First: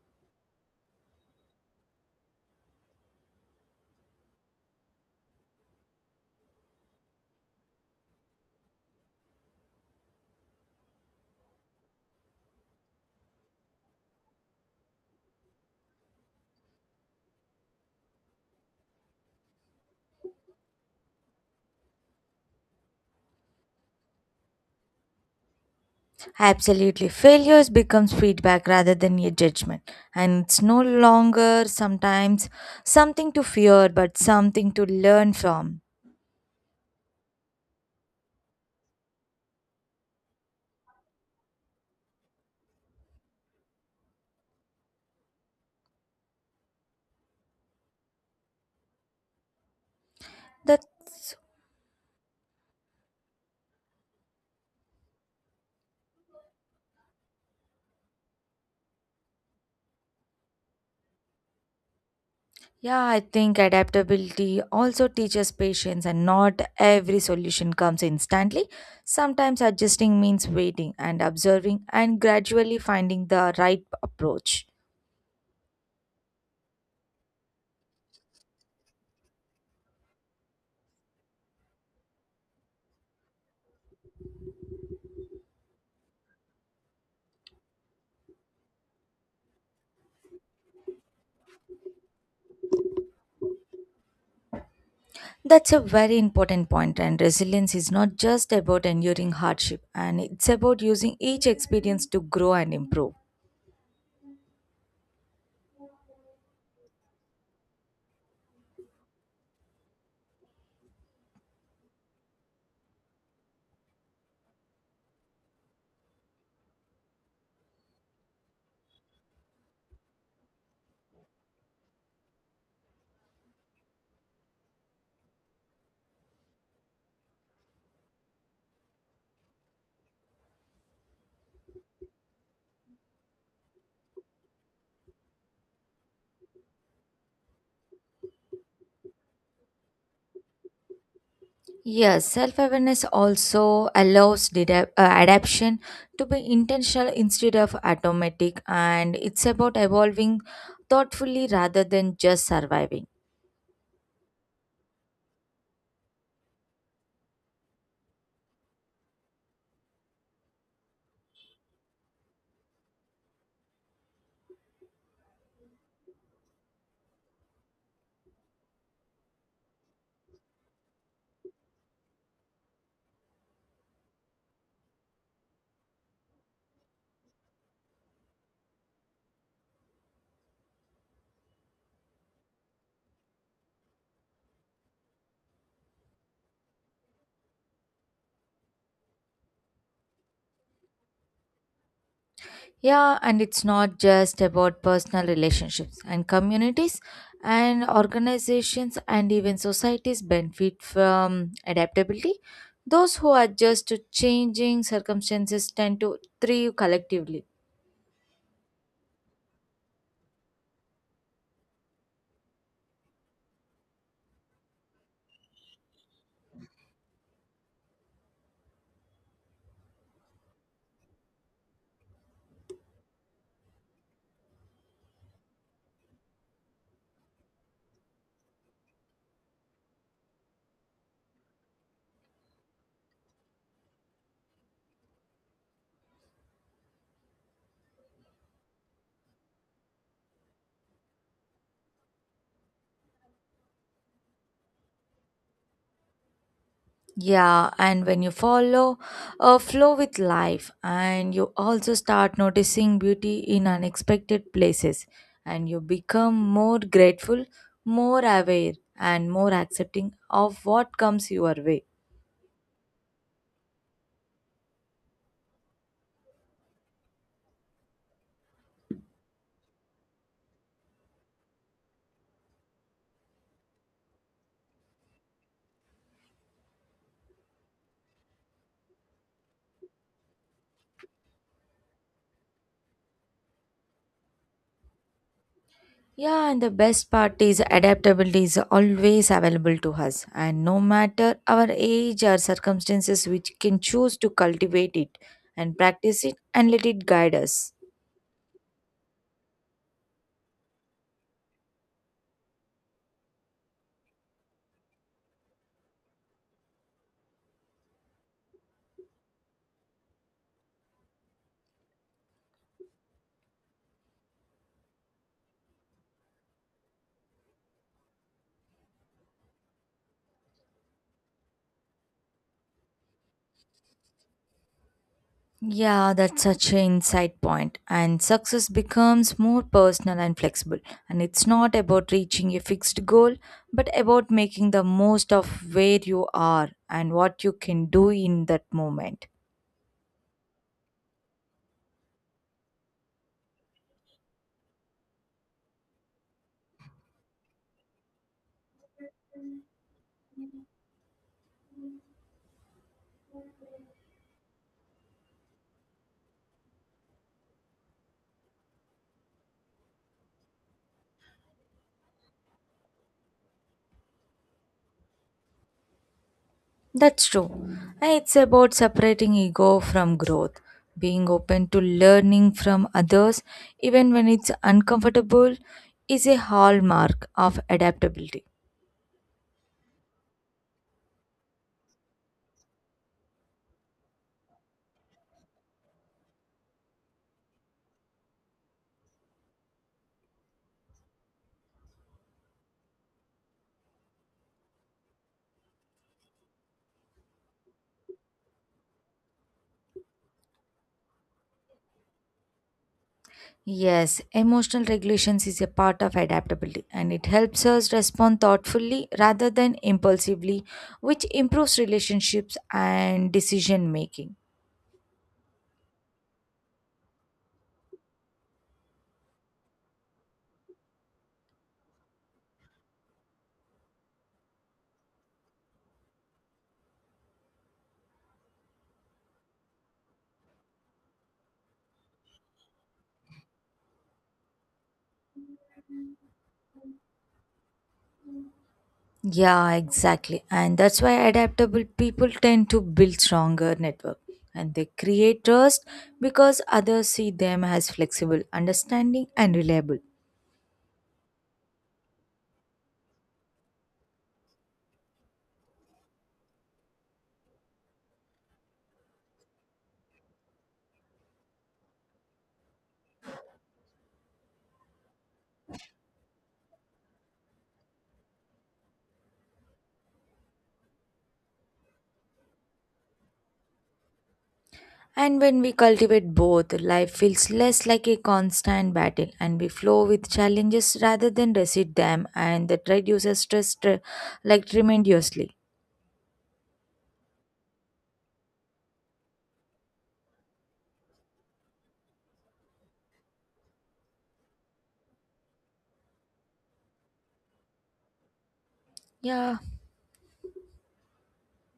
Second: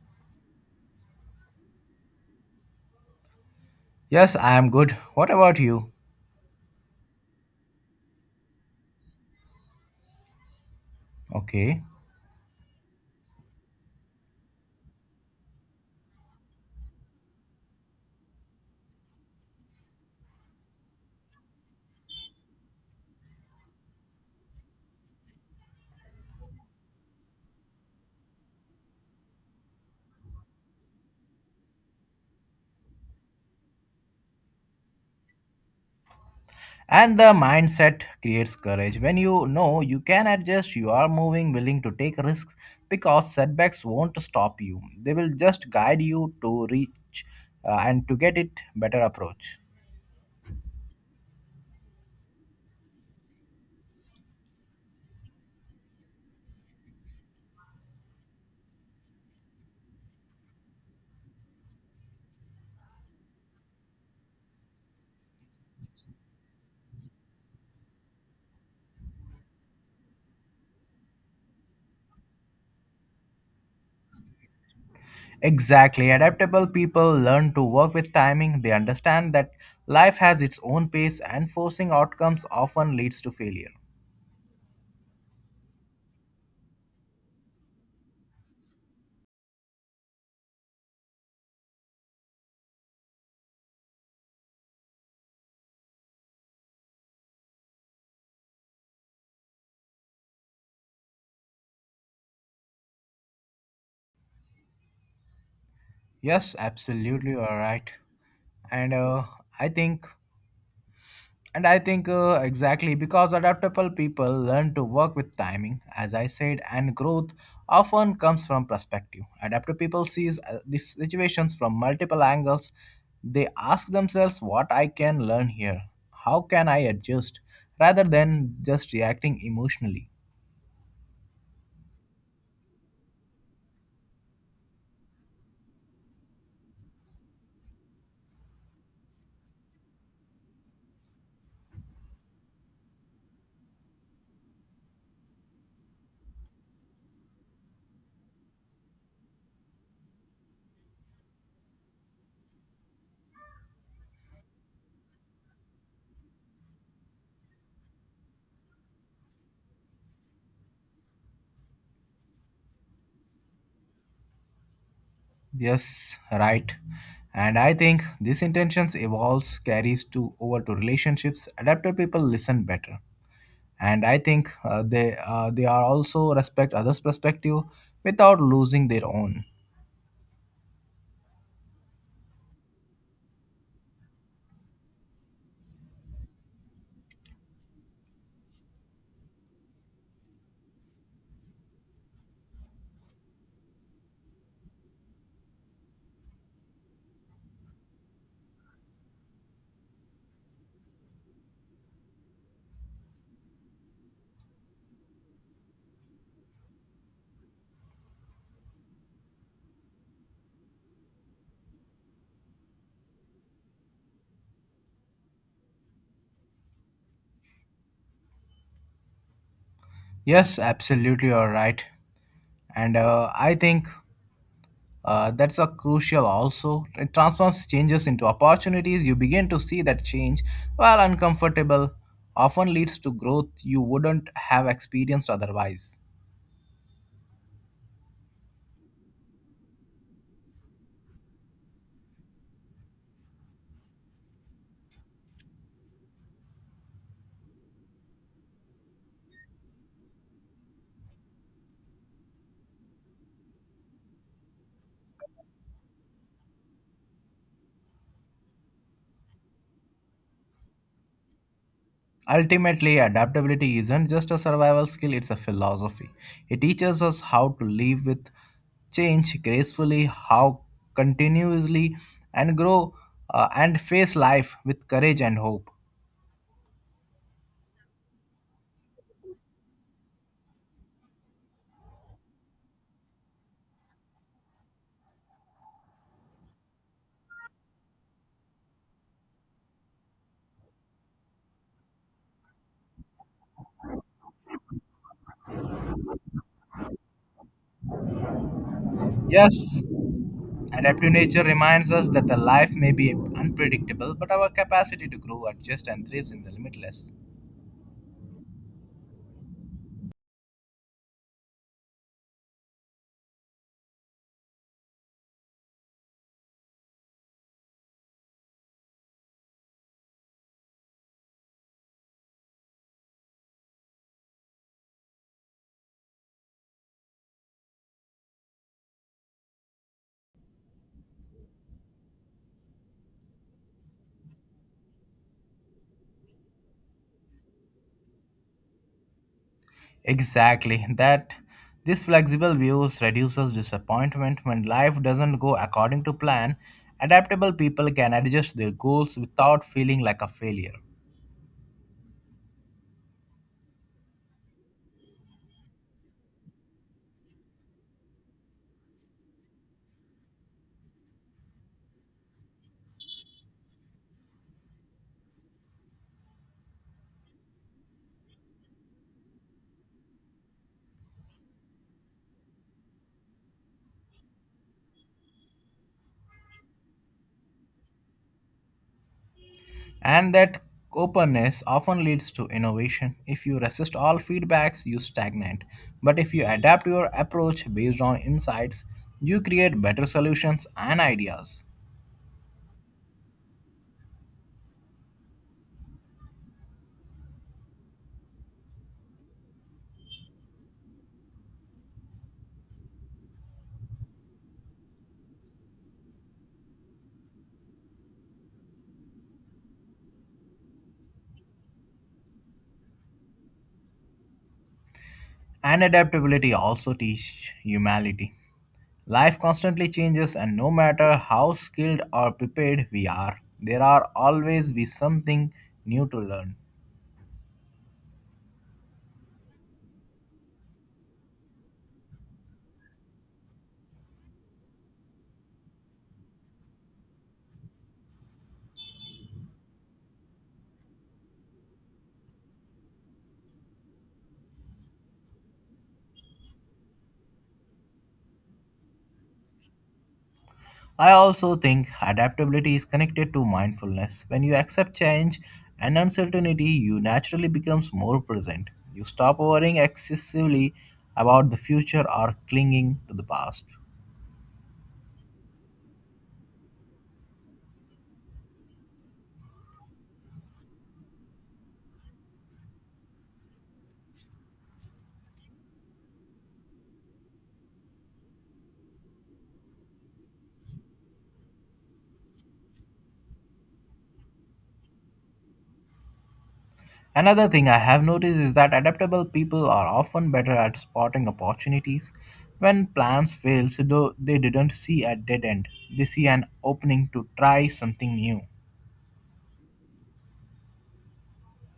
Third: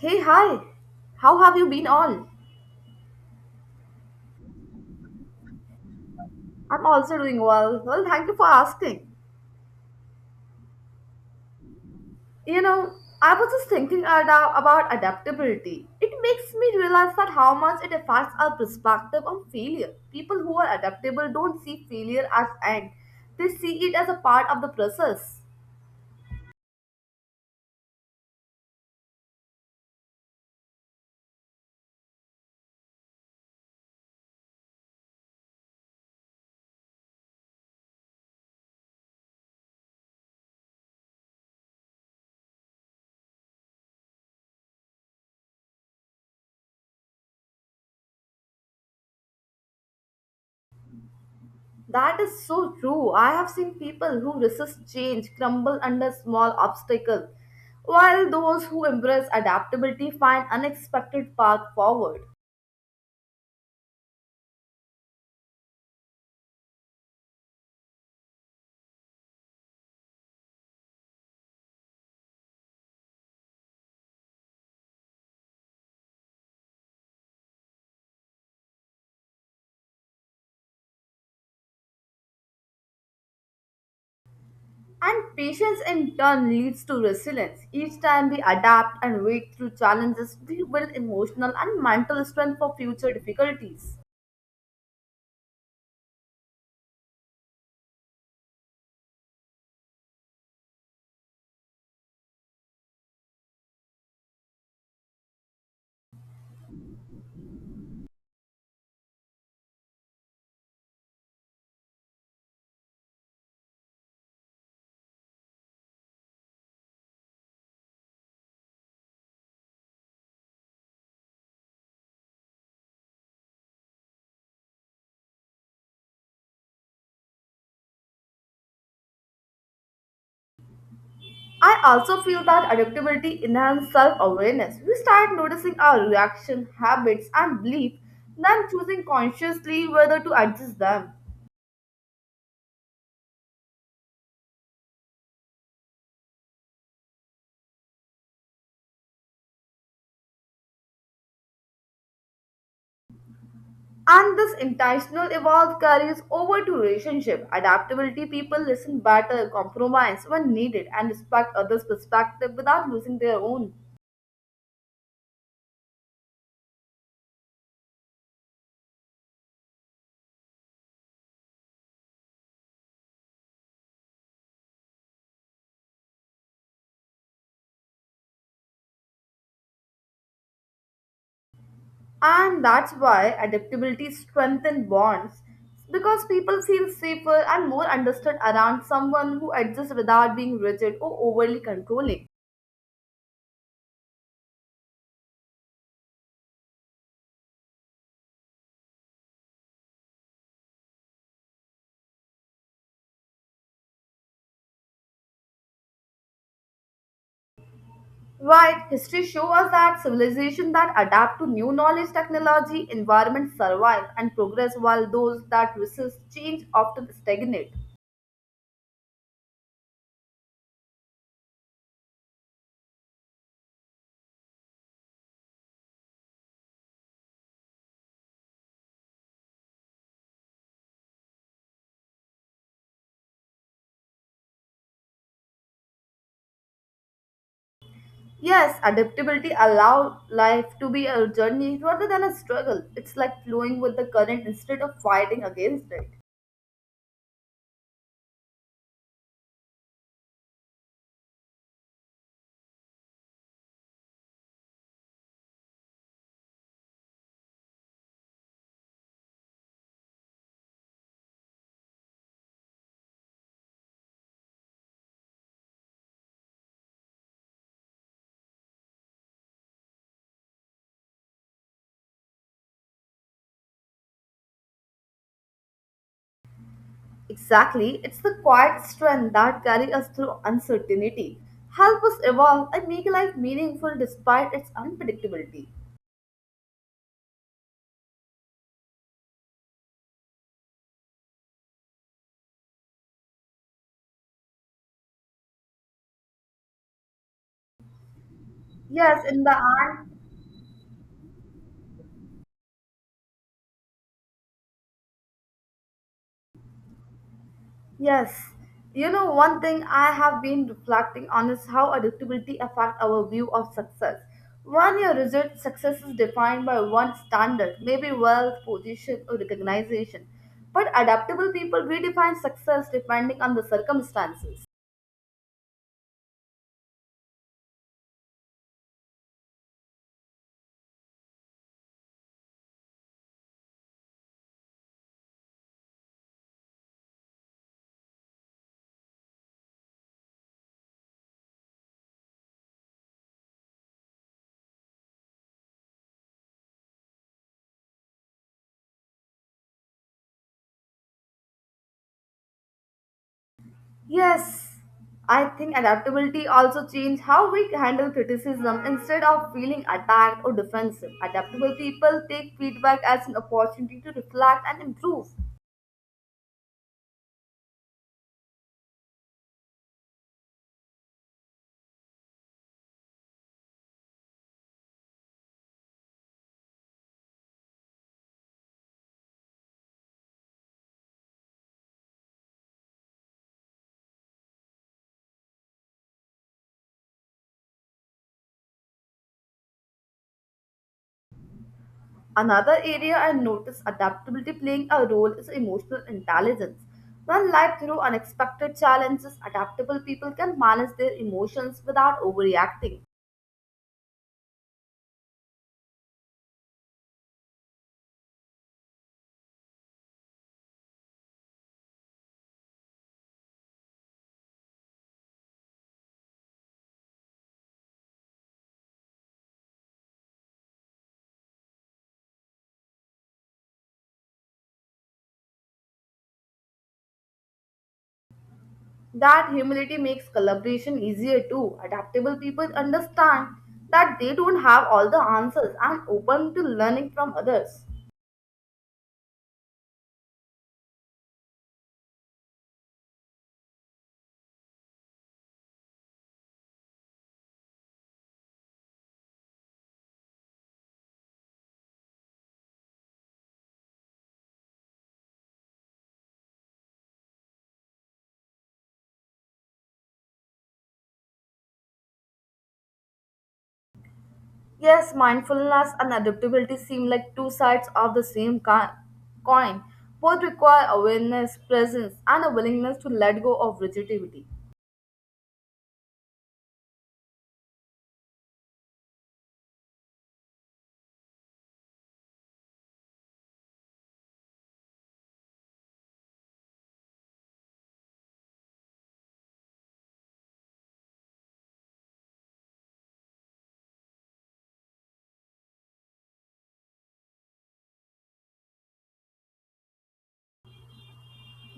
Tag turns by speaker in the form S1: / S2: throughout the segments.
S1: Hey, hi. How have you been all?
S2: Yes, I am good. What about you?
S1: I'm also doing well. Well, thank you for asking.
S2: Okay.
S1: You know, I was just thinking about adaptability. It makes me realize that how much it affects our perspective on failure. People who are adaptable don't see failure as end. They see it as a part of the process.
S3: Absolutely. Failures becomes feedback rather than a judgment. And it's no longer sometimes something to fear, but something to learn from.
S2: And the mindset creates courage. When you know you can adjust, you are moving, willing to take risks because setbacks won't stop you. They will just guide you to reach and to get it better approach.
S3: That's,
S1: That is so true. I have seen people who resist change crumble under small obstacles, while those who embrace adaptability find unexpected path forward.
S3: yeah, I think adaptability also teaches patience, and not every solution comes instantly. Sometimes adjusting means waiting and observing and gradually finding the right approach.
S2: Exactly. Adaptable people learn to work with timing. They understand that life has its own pace and forcing outcomes often leads to failure.
S1: And patience in turn leads to resilience. Each time we adapt and wait through challenges, we build emotional and mental strength for future difficulties.
S3: That's a very important point, and resilience is not just about enduring hardship, and it's about using each experience to grow and improve.
S2: Yes, absolutely, you are right. And uh, I think And I think exactly because adaptable people learn to work with timing, as I said, and growth often comes from perspective. Adaptable people sees the situations from multiple angles. They ask themselves, "What I can learn here? How can I adjust?" Rather than just reacting emotionally.
S1: I also feel that adaptability enhances self awareness. We start noticing our reaction, habits, and belief, then choosing consciously whether to adjust them.
S3: Yes, self awareness also allows adaptation to be intentional instead of automatic, and it's about evolving thoughtfully rather than just surviving.
S1: And this intentional evolve carries over to relationship. Adaptability people listen better, compromise when needed, and respect others' perspective without losing their own.
S2: Yes, right. And I think this intentions evolves carries to over to relationships. Adaptable people listen better, and I think they are also respect others perspective without losing their own.
S1: And that's why adaptability strengthens bonds because people feel safer and more understood around someone who adjusts without being rigid or overly controlling.
S3: Yeah, and it's not just about personal relationships and communities and organizations and even societies benefit from adaptability. Those who adjust to changing circumstances tend to thrive collectively.
S1: Right, history shows us that civilizations that adapt to new knowledge, technology, environment survive and progress while those that resist change often stagnate.
S2: Yes, absolutely, you're right. And I think that's a crucial, also it transforms changes into opportunities. You begin to see that change, while uncomfortable, often leads to growth you wouldn't have experienced otherwise.
S1: Yes, adaptability allows life to be a journey rather than a struggle. It's like flowing with the current instead of fighting against it.
S3: Yeah, and when you follow a flow with life and you also start noticing beauty in unexpected places and you become more grateful, more aware and more accepting of what comes your way.
S2: Ultimately, adaptability isn't just a survival skill, it's a philosophy. It teaches us how to live with change gracefully, how continuously and grow, and face life with courage and hope.
S1: Exactly, it's the quiet strength that carries us through uncertainty, help us evolve and make life meaningful despite its unpredictability.
S3: Yeah, and the best part is adaptability is always available to us, and no matter our age or circumstances, we can choose to cultivate it and practice it and let it guide us.
S1: Yes, in the
S2: Yes,
S1: end,
S2: adaptive nature reminds us that the life may be unpredictable, but our capacity to grow, adjust, and thrive in the limitless.
S1: yes. You know, one thing I have been reflecting on is how adaptability affects our view of success. When your result success is defined by one standard, maybe wealth, position, or recognition, but adaptable people redefine success depending on the circumstances.
S3: Yeah, that's such an insight point. And success becomes more personal and flexible. And it's not about reaching a fixed goal, but about making the most of where you are and what you can do in that moment.
S2: Exactly, that this flexible views reduces disappointment when life doesn't go according to plan. Adaptable people can adjust their goals without feeling like a failure.
S1: Yes, I think adaptability also changes how we handle criticism instead of feeling attacked or defensive. Adaptable people take feedback as an opportunity to reflect and improve.
S3: That's true. And it's about separating ego from growth, being open to learning from others, even when it's uncomfortable, is a hallmark of adaptability.
S2: And that openness often leads to innovation. If you resist all feedbacks, you stagnate. But if you adapt your approach based on insights, you create better solutions and ideas.
S1: Another area I notice adaptability playing a role is emotional intelligence. When life throws unexpected challenges, adaptable people can manage their emotions without overreacting.
S3: Yes, emotional regulations is a part of adaptability and it helps us respond thoughtfully rather than impulsively, which improves relationships and decision making.
S2: And adaptability also teaches humility. Life constantly changes, and no matter how skilled or prepared we are, there are always be something new to learn.
S1: That humility makes collaboration easier too. Adaptable people understand that they don't have all the answers and open to learning from others.
S3: Yeah, exactly. And that's why adaptable people tend to build stronger network and they create trust because others see them as flexible, understanding and reliable.
S2: I also think adaptability is connected to mindfulness. When you accept change and uncertainty, you naturally becomes more present. You stop worrying excessively about the future or clinging to the past.
S1: Yes, mindfulness and adaptability seem like two sides of the same coin. Both require awareness, presence, and a willingness to let go of rigidity.
S3: And when we cultivate both, life feels less like a constant battle and we flow with challenges rather than resist them and that reduces like, tremendously.
S2: Another thing I have noticed is that adaptable people are often better at spotting opportunities when plans fail, so though they didn't see a dead end, they see an opening to try something new.
S3: Yeah.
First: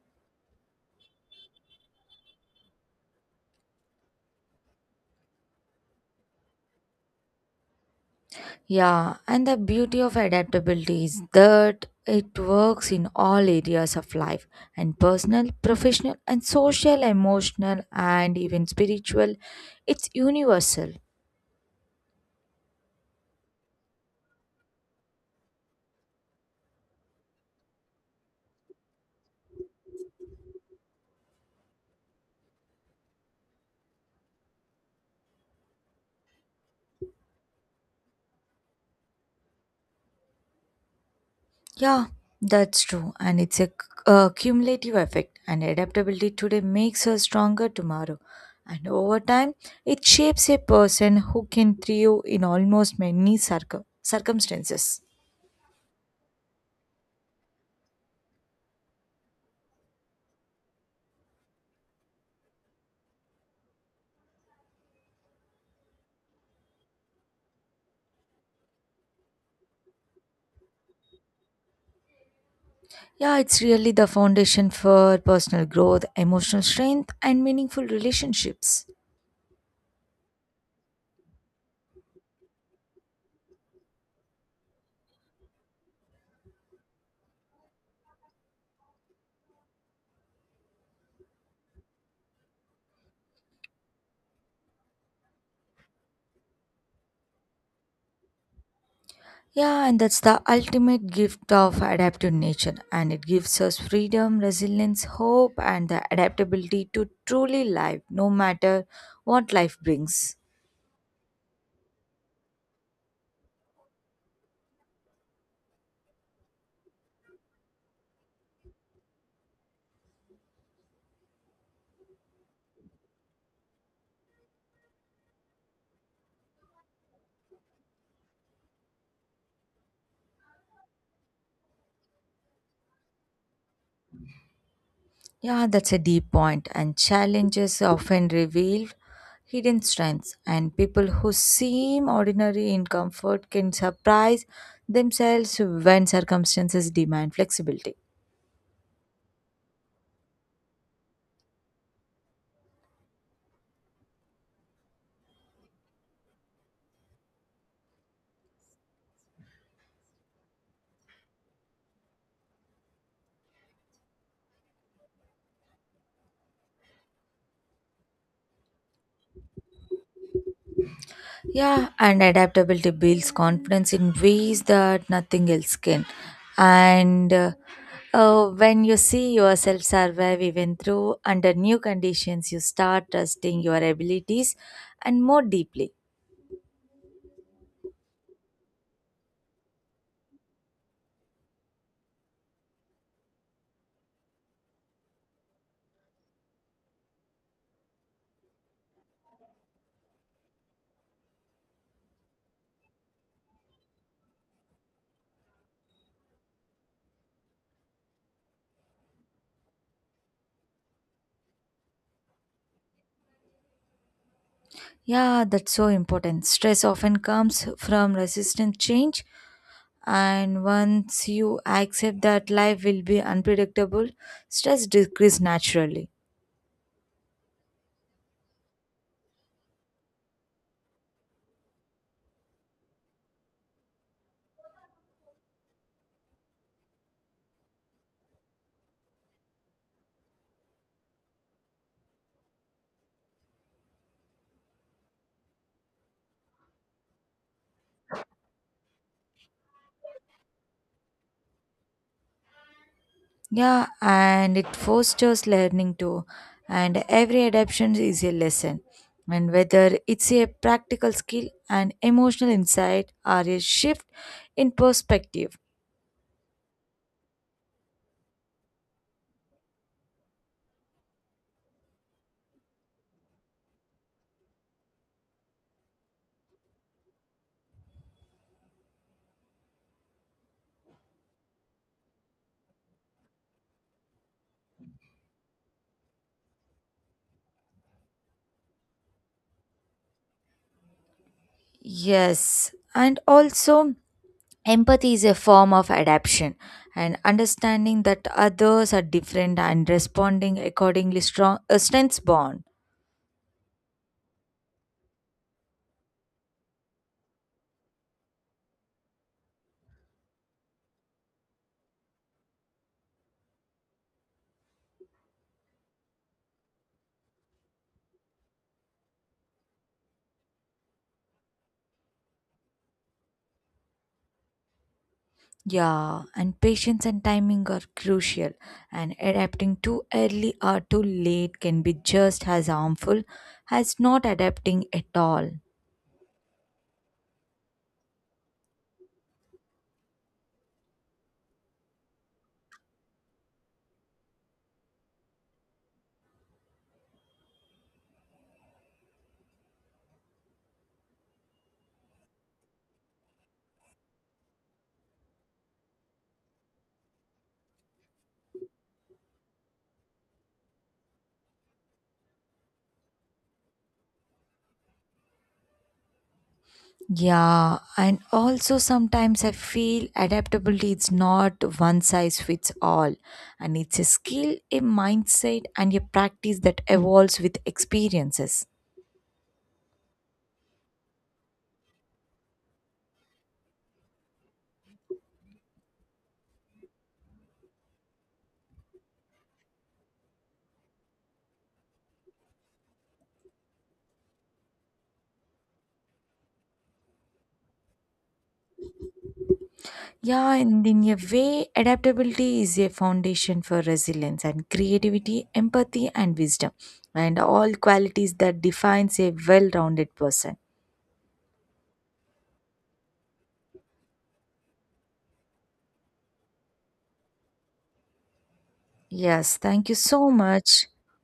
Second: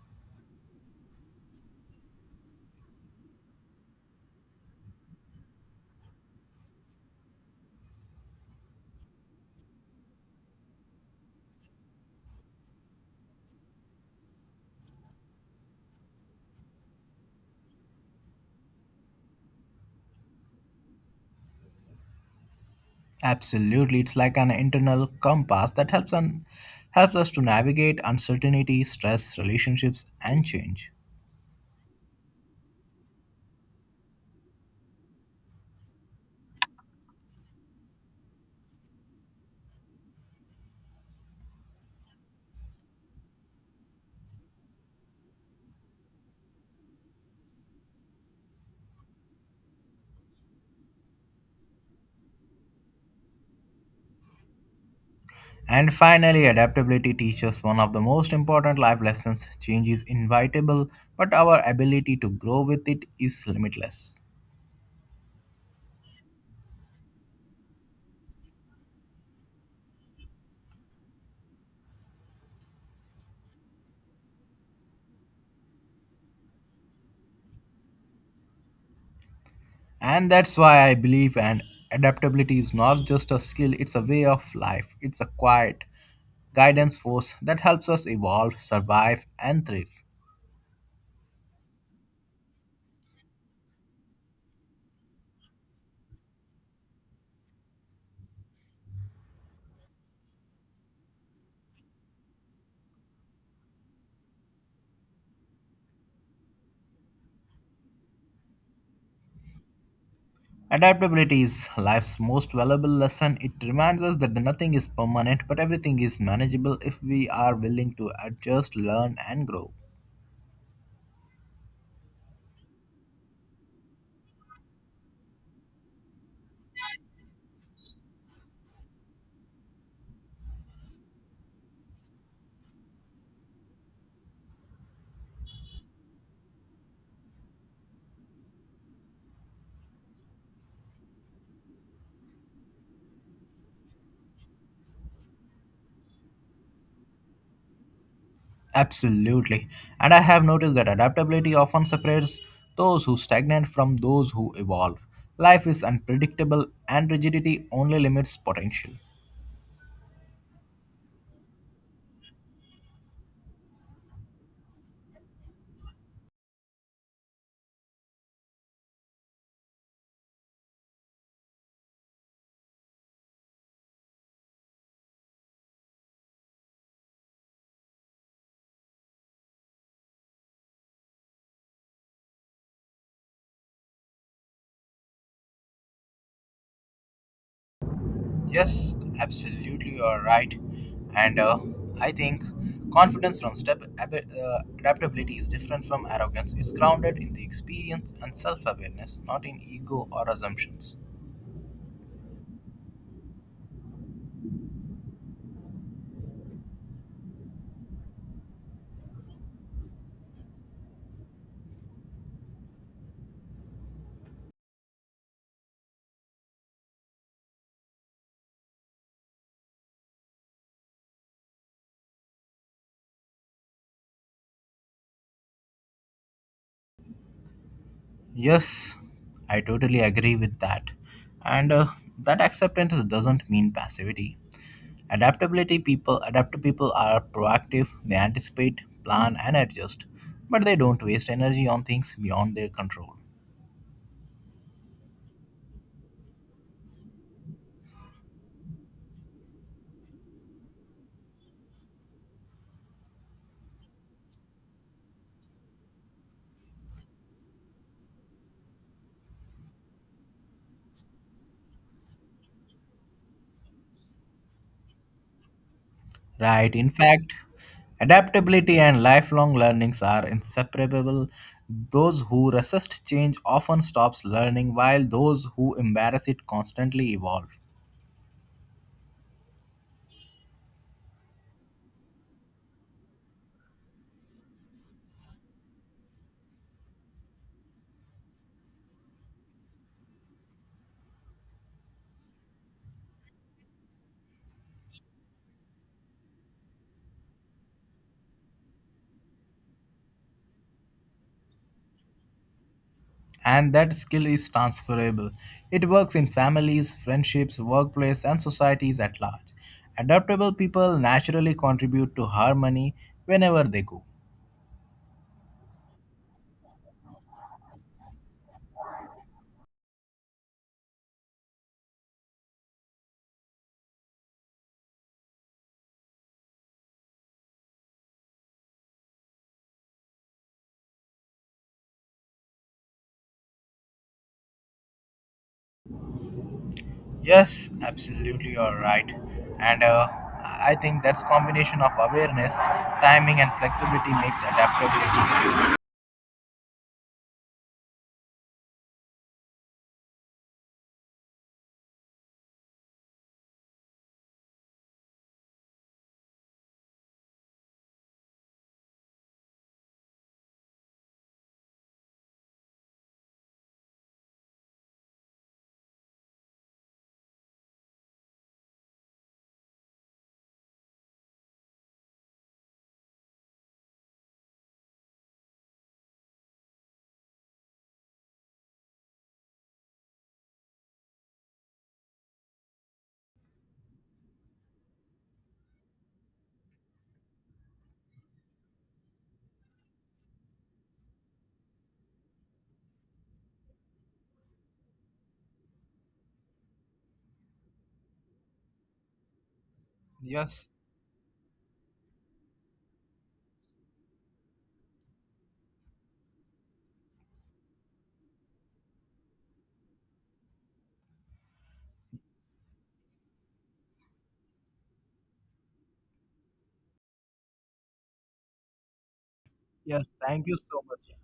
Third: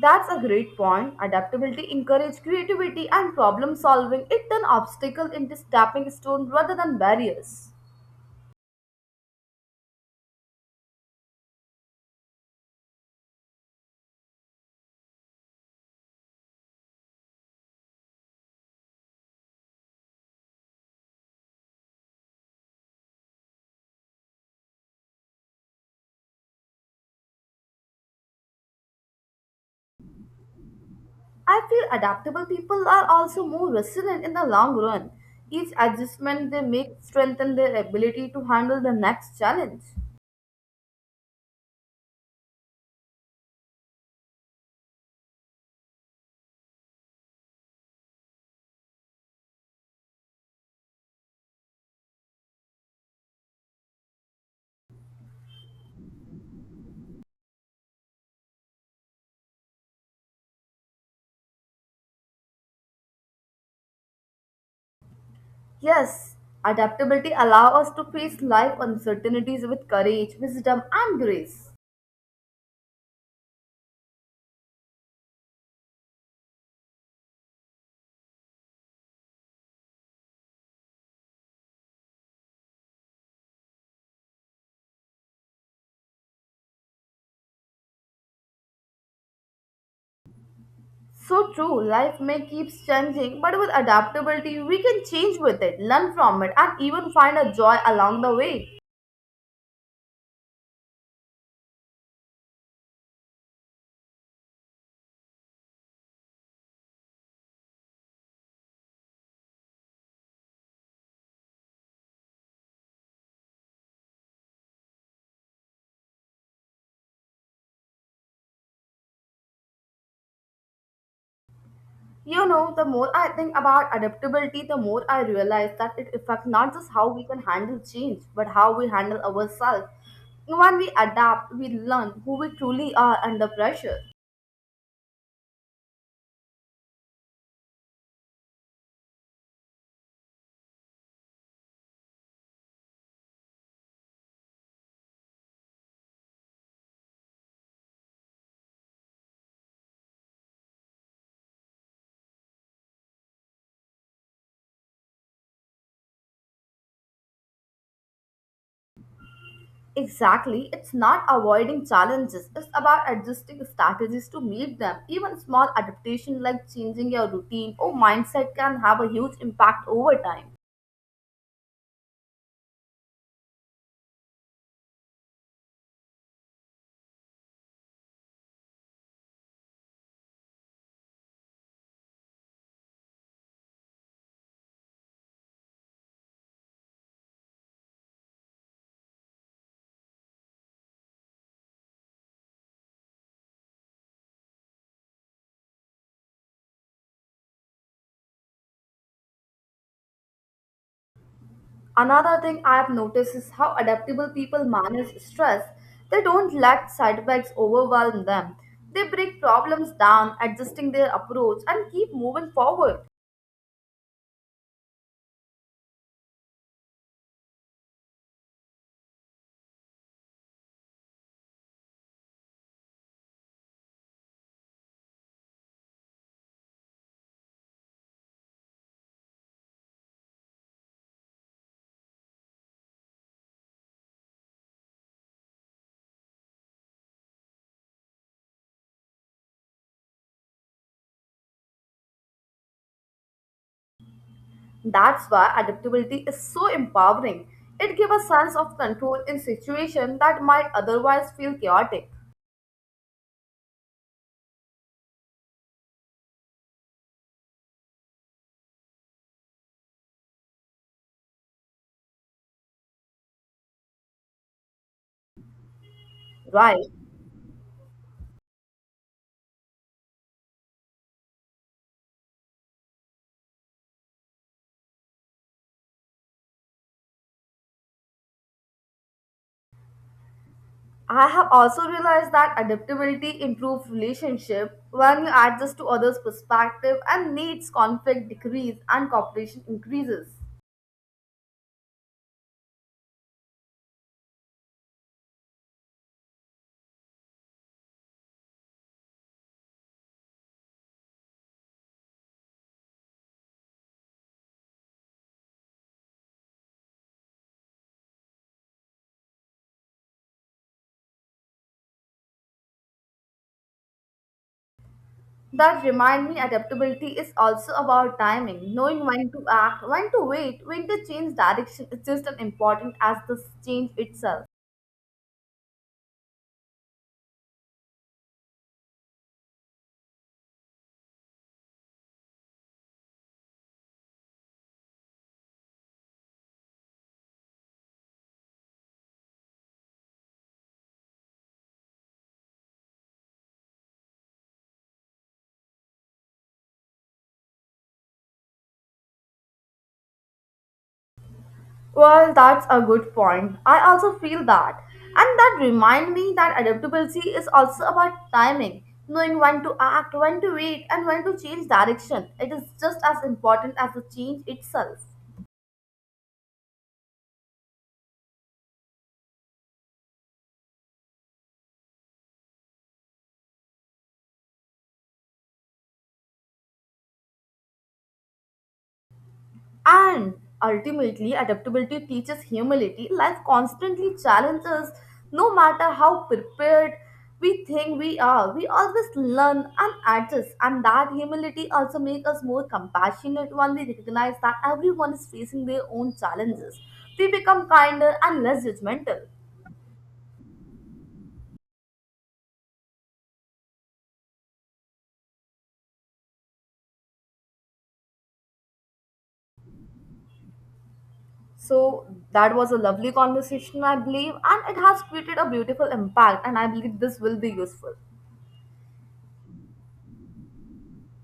S1: That's a great point. Adaptability encourages creativity and problem solving. It turns obstacles into stepping stones rather than barriers.
S3: Yeah, and the beauty of adaptability is that it works in all areas of life and personal, professional, and social, emotional, and even spiritual. It's universal.
S2: Absolutely, it's like an internal compass that helps us to navigate uncertainty, stress, relationships, and change.
S1: I feel adaptable people are also more resilient in the long run. Each adjustment they make strengthens their ability to handle the next challenge.
S3: Yeah, that's true. And it's a, c- A cumulative effect. And adaptability today makes us stronger tomorrow. And over time, it shapes a person who can thrive in almost many circumstances.
S2: And finally, adaptability teaches one of the most important life lessons. Change is inevitable, but our ability to grow with it is limitless.
S1: Yes, adaptability allows us to face life uncertainties with courage, wisdom, and grace.
S3: Yeah, it's really the foundation for personal growth, emotional strength, and meaningful relationships.
S2: And that's why I believe and adaptability is not just a skill, it's a way of life. It's a quiet guidance force that helps us evolve, survive, and thrive.
S1: So true, life may keep changing, but with adaptability, we can change with it, learn from it, and even find a joy along the way.
S3: Yeah, and that's the ultimate gift of adaptive nature, and it gives us freedom, resilience, hope, and the adaptability to truly live no matter what life brings.
S2: Adaptability is life's most valuable lesson. It reminds us that nothing is permanent, but everything is manageable if we are willing to adjust, learn, and grow.
S1: You know, the more I think about adaptability, the more I realize that it affects not just how we can handle change, but how we handle ourselves. When we adapt, we learn who we truly are under pressure.
S3: Yeah, that's a deep point, and challenges often reveal hidden strengths, and people who seem ordinary in comfort can surprise themselves when circumstances demand flexibility.
S2: Absolutely. And I have noticed that adaptability often separates those who stagnate from those who evolve. Life is unpredictable, and rigidity only limits potential.
S1: Exactly, it's not avoiding challenges, it's about adjusting strategies to meet them. Even small adaptation like changing your routine or mindset can have a huge impact over time.
S3: Yeah, and adaptability builds confidence in ways that nothing else can. And When you see yourself survive even through under new conditions, you start trusting your abilities and more deeply.
S2: Yes, absolutely, you are right. And I think confidence from adaptability is different from arrogance. It's grounded in the experience and self awareness, not in ego or assumptions.
S1: Another thing I've noticed is how adaptable people manage stress. They don't let setbacks overwhelm them. They break problems down, adjusting their approach, and keep moving forward.
S3: Yeah, that's so important. Stress often comes from resistant change, and once you accept that life will be unpredictable, stress decreases naturally.
S2: Yes, I totally agree with that. And that acceptance doesn't mean passivity. Adaptive people are proactive, they anticipate, plan, and adjust, but they don't waste energy on things beyond their control.
S1: That's why adaptability is so empowering. It gives a sense of control in situations that might otherwise feel chaotic.
S3: Yeah, and it fosters learning too. And every adaptation is a lesson. And whether it's a practical skill, an emotional insight, or a shift in perspective.
S2: Right.
S1: Right.
S2: In fact, adaptability and lifelong learnings are inseparable. Those who resist change often stops learning while those who embrace it constantly evolve.
S1: I have also realized that adaptability improves relationship when you adjust to others' perspective and needs conflict decrease and cooperation increases.
S3: Yes, and also empathy is a form of adaptation and understanding that others are different and responding accordingly strong strengths bond.
S2: And that skill is transferable. It works in families, friendships, workplace and societies at large. Adaptable people naturally contribute to harmony whenever they go.
S1: That remind me adaptability is also about timing, knowing when to act, when to wait, when to change direction is just as important as the change itself.
S3: Yeah, and patience and timing are crucial, and adapting too early or too late can be just as harmful as not adapting at all.
S2: Yes, absolutely, you're right. And I think that's combination of awareness, timing, and flexibility makes adaptability.
S1: Well, that's a good point. I also feel that. And that remind me that adaptability is also about timing, knowing when to act, when to wait, and when to change direction. It is just as important as the change itself.
S3: Yeah, and also sometimes I feel adaptability is not one size fits all, and it's a skill, a mindset, and a practice that evolves with experiences.
S1: And ultimately, adaptability teaches humility. Life constantly challenges us, no matter how prepared we think we are. We always learn and adjust, and that humility also makes us more compassionate when we recognize that everyone is facing their own challenges. We become kinder and less judgmental.
S3: Yeah,
S2: Yes,
S3: and in a way, adaptability is a foundation for resilience and creativity, empathy, and wisdom, and all qualities that defines a well-rounded person.
S1: So that was a lovely conversation, I believe, and it has created a beautiful impact, and I believe this will be useful.
S3: Yes, thank you
S2: yes.
S3: so
S2: Thank you so
S3: much.
S2: much.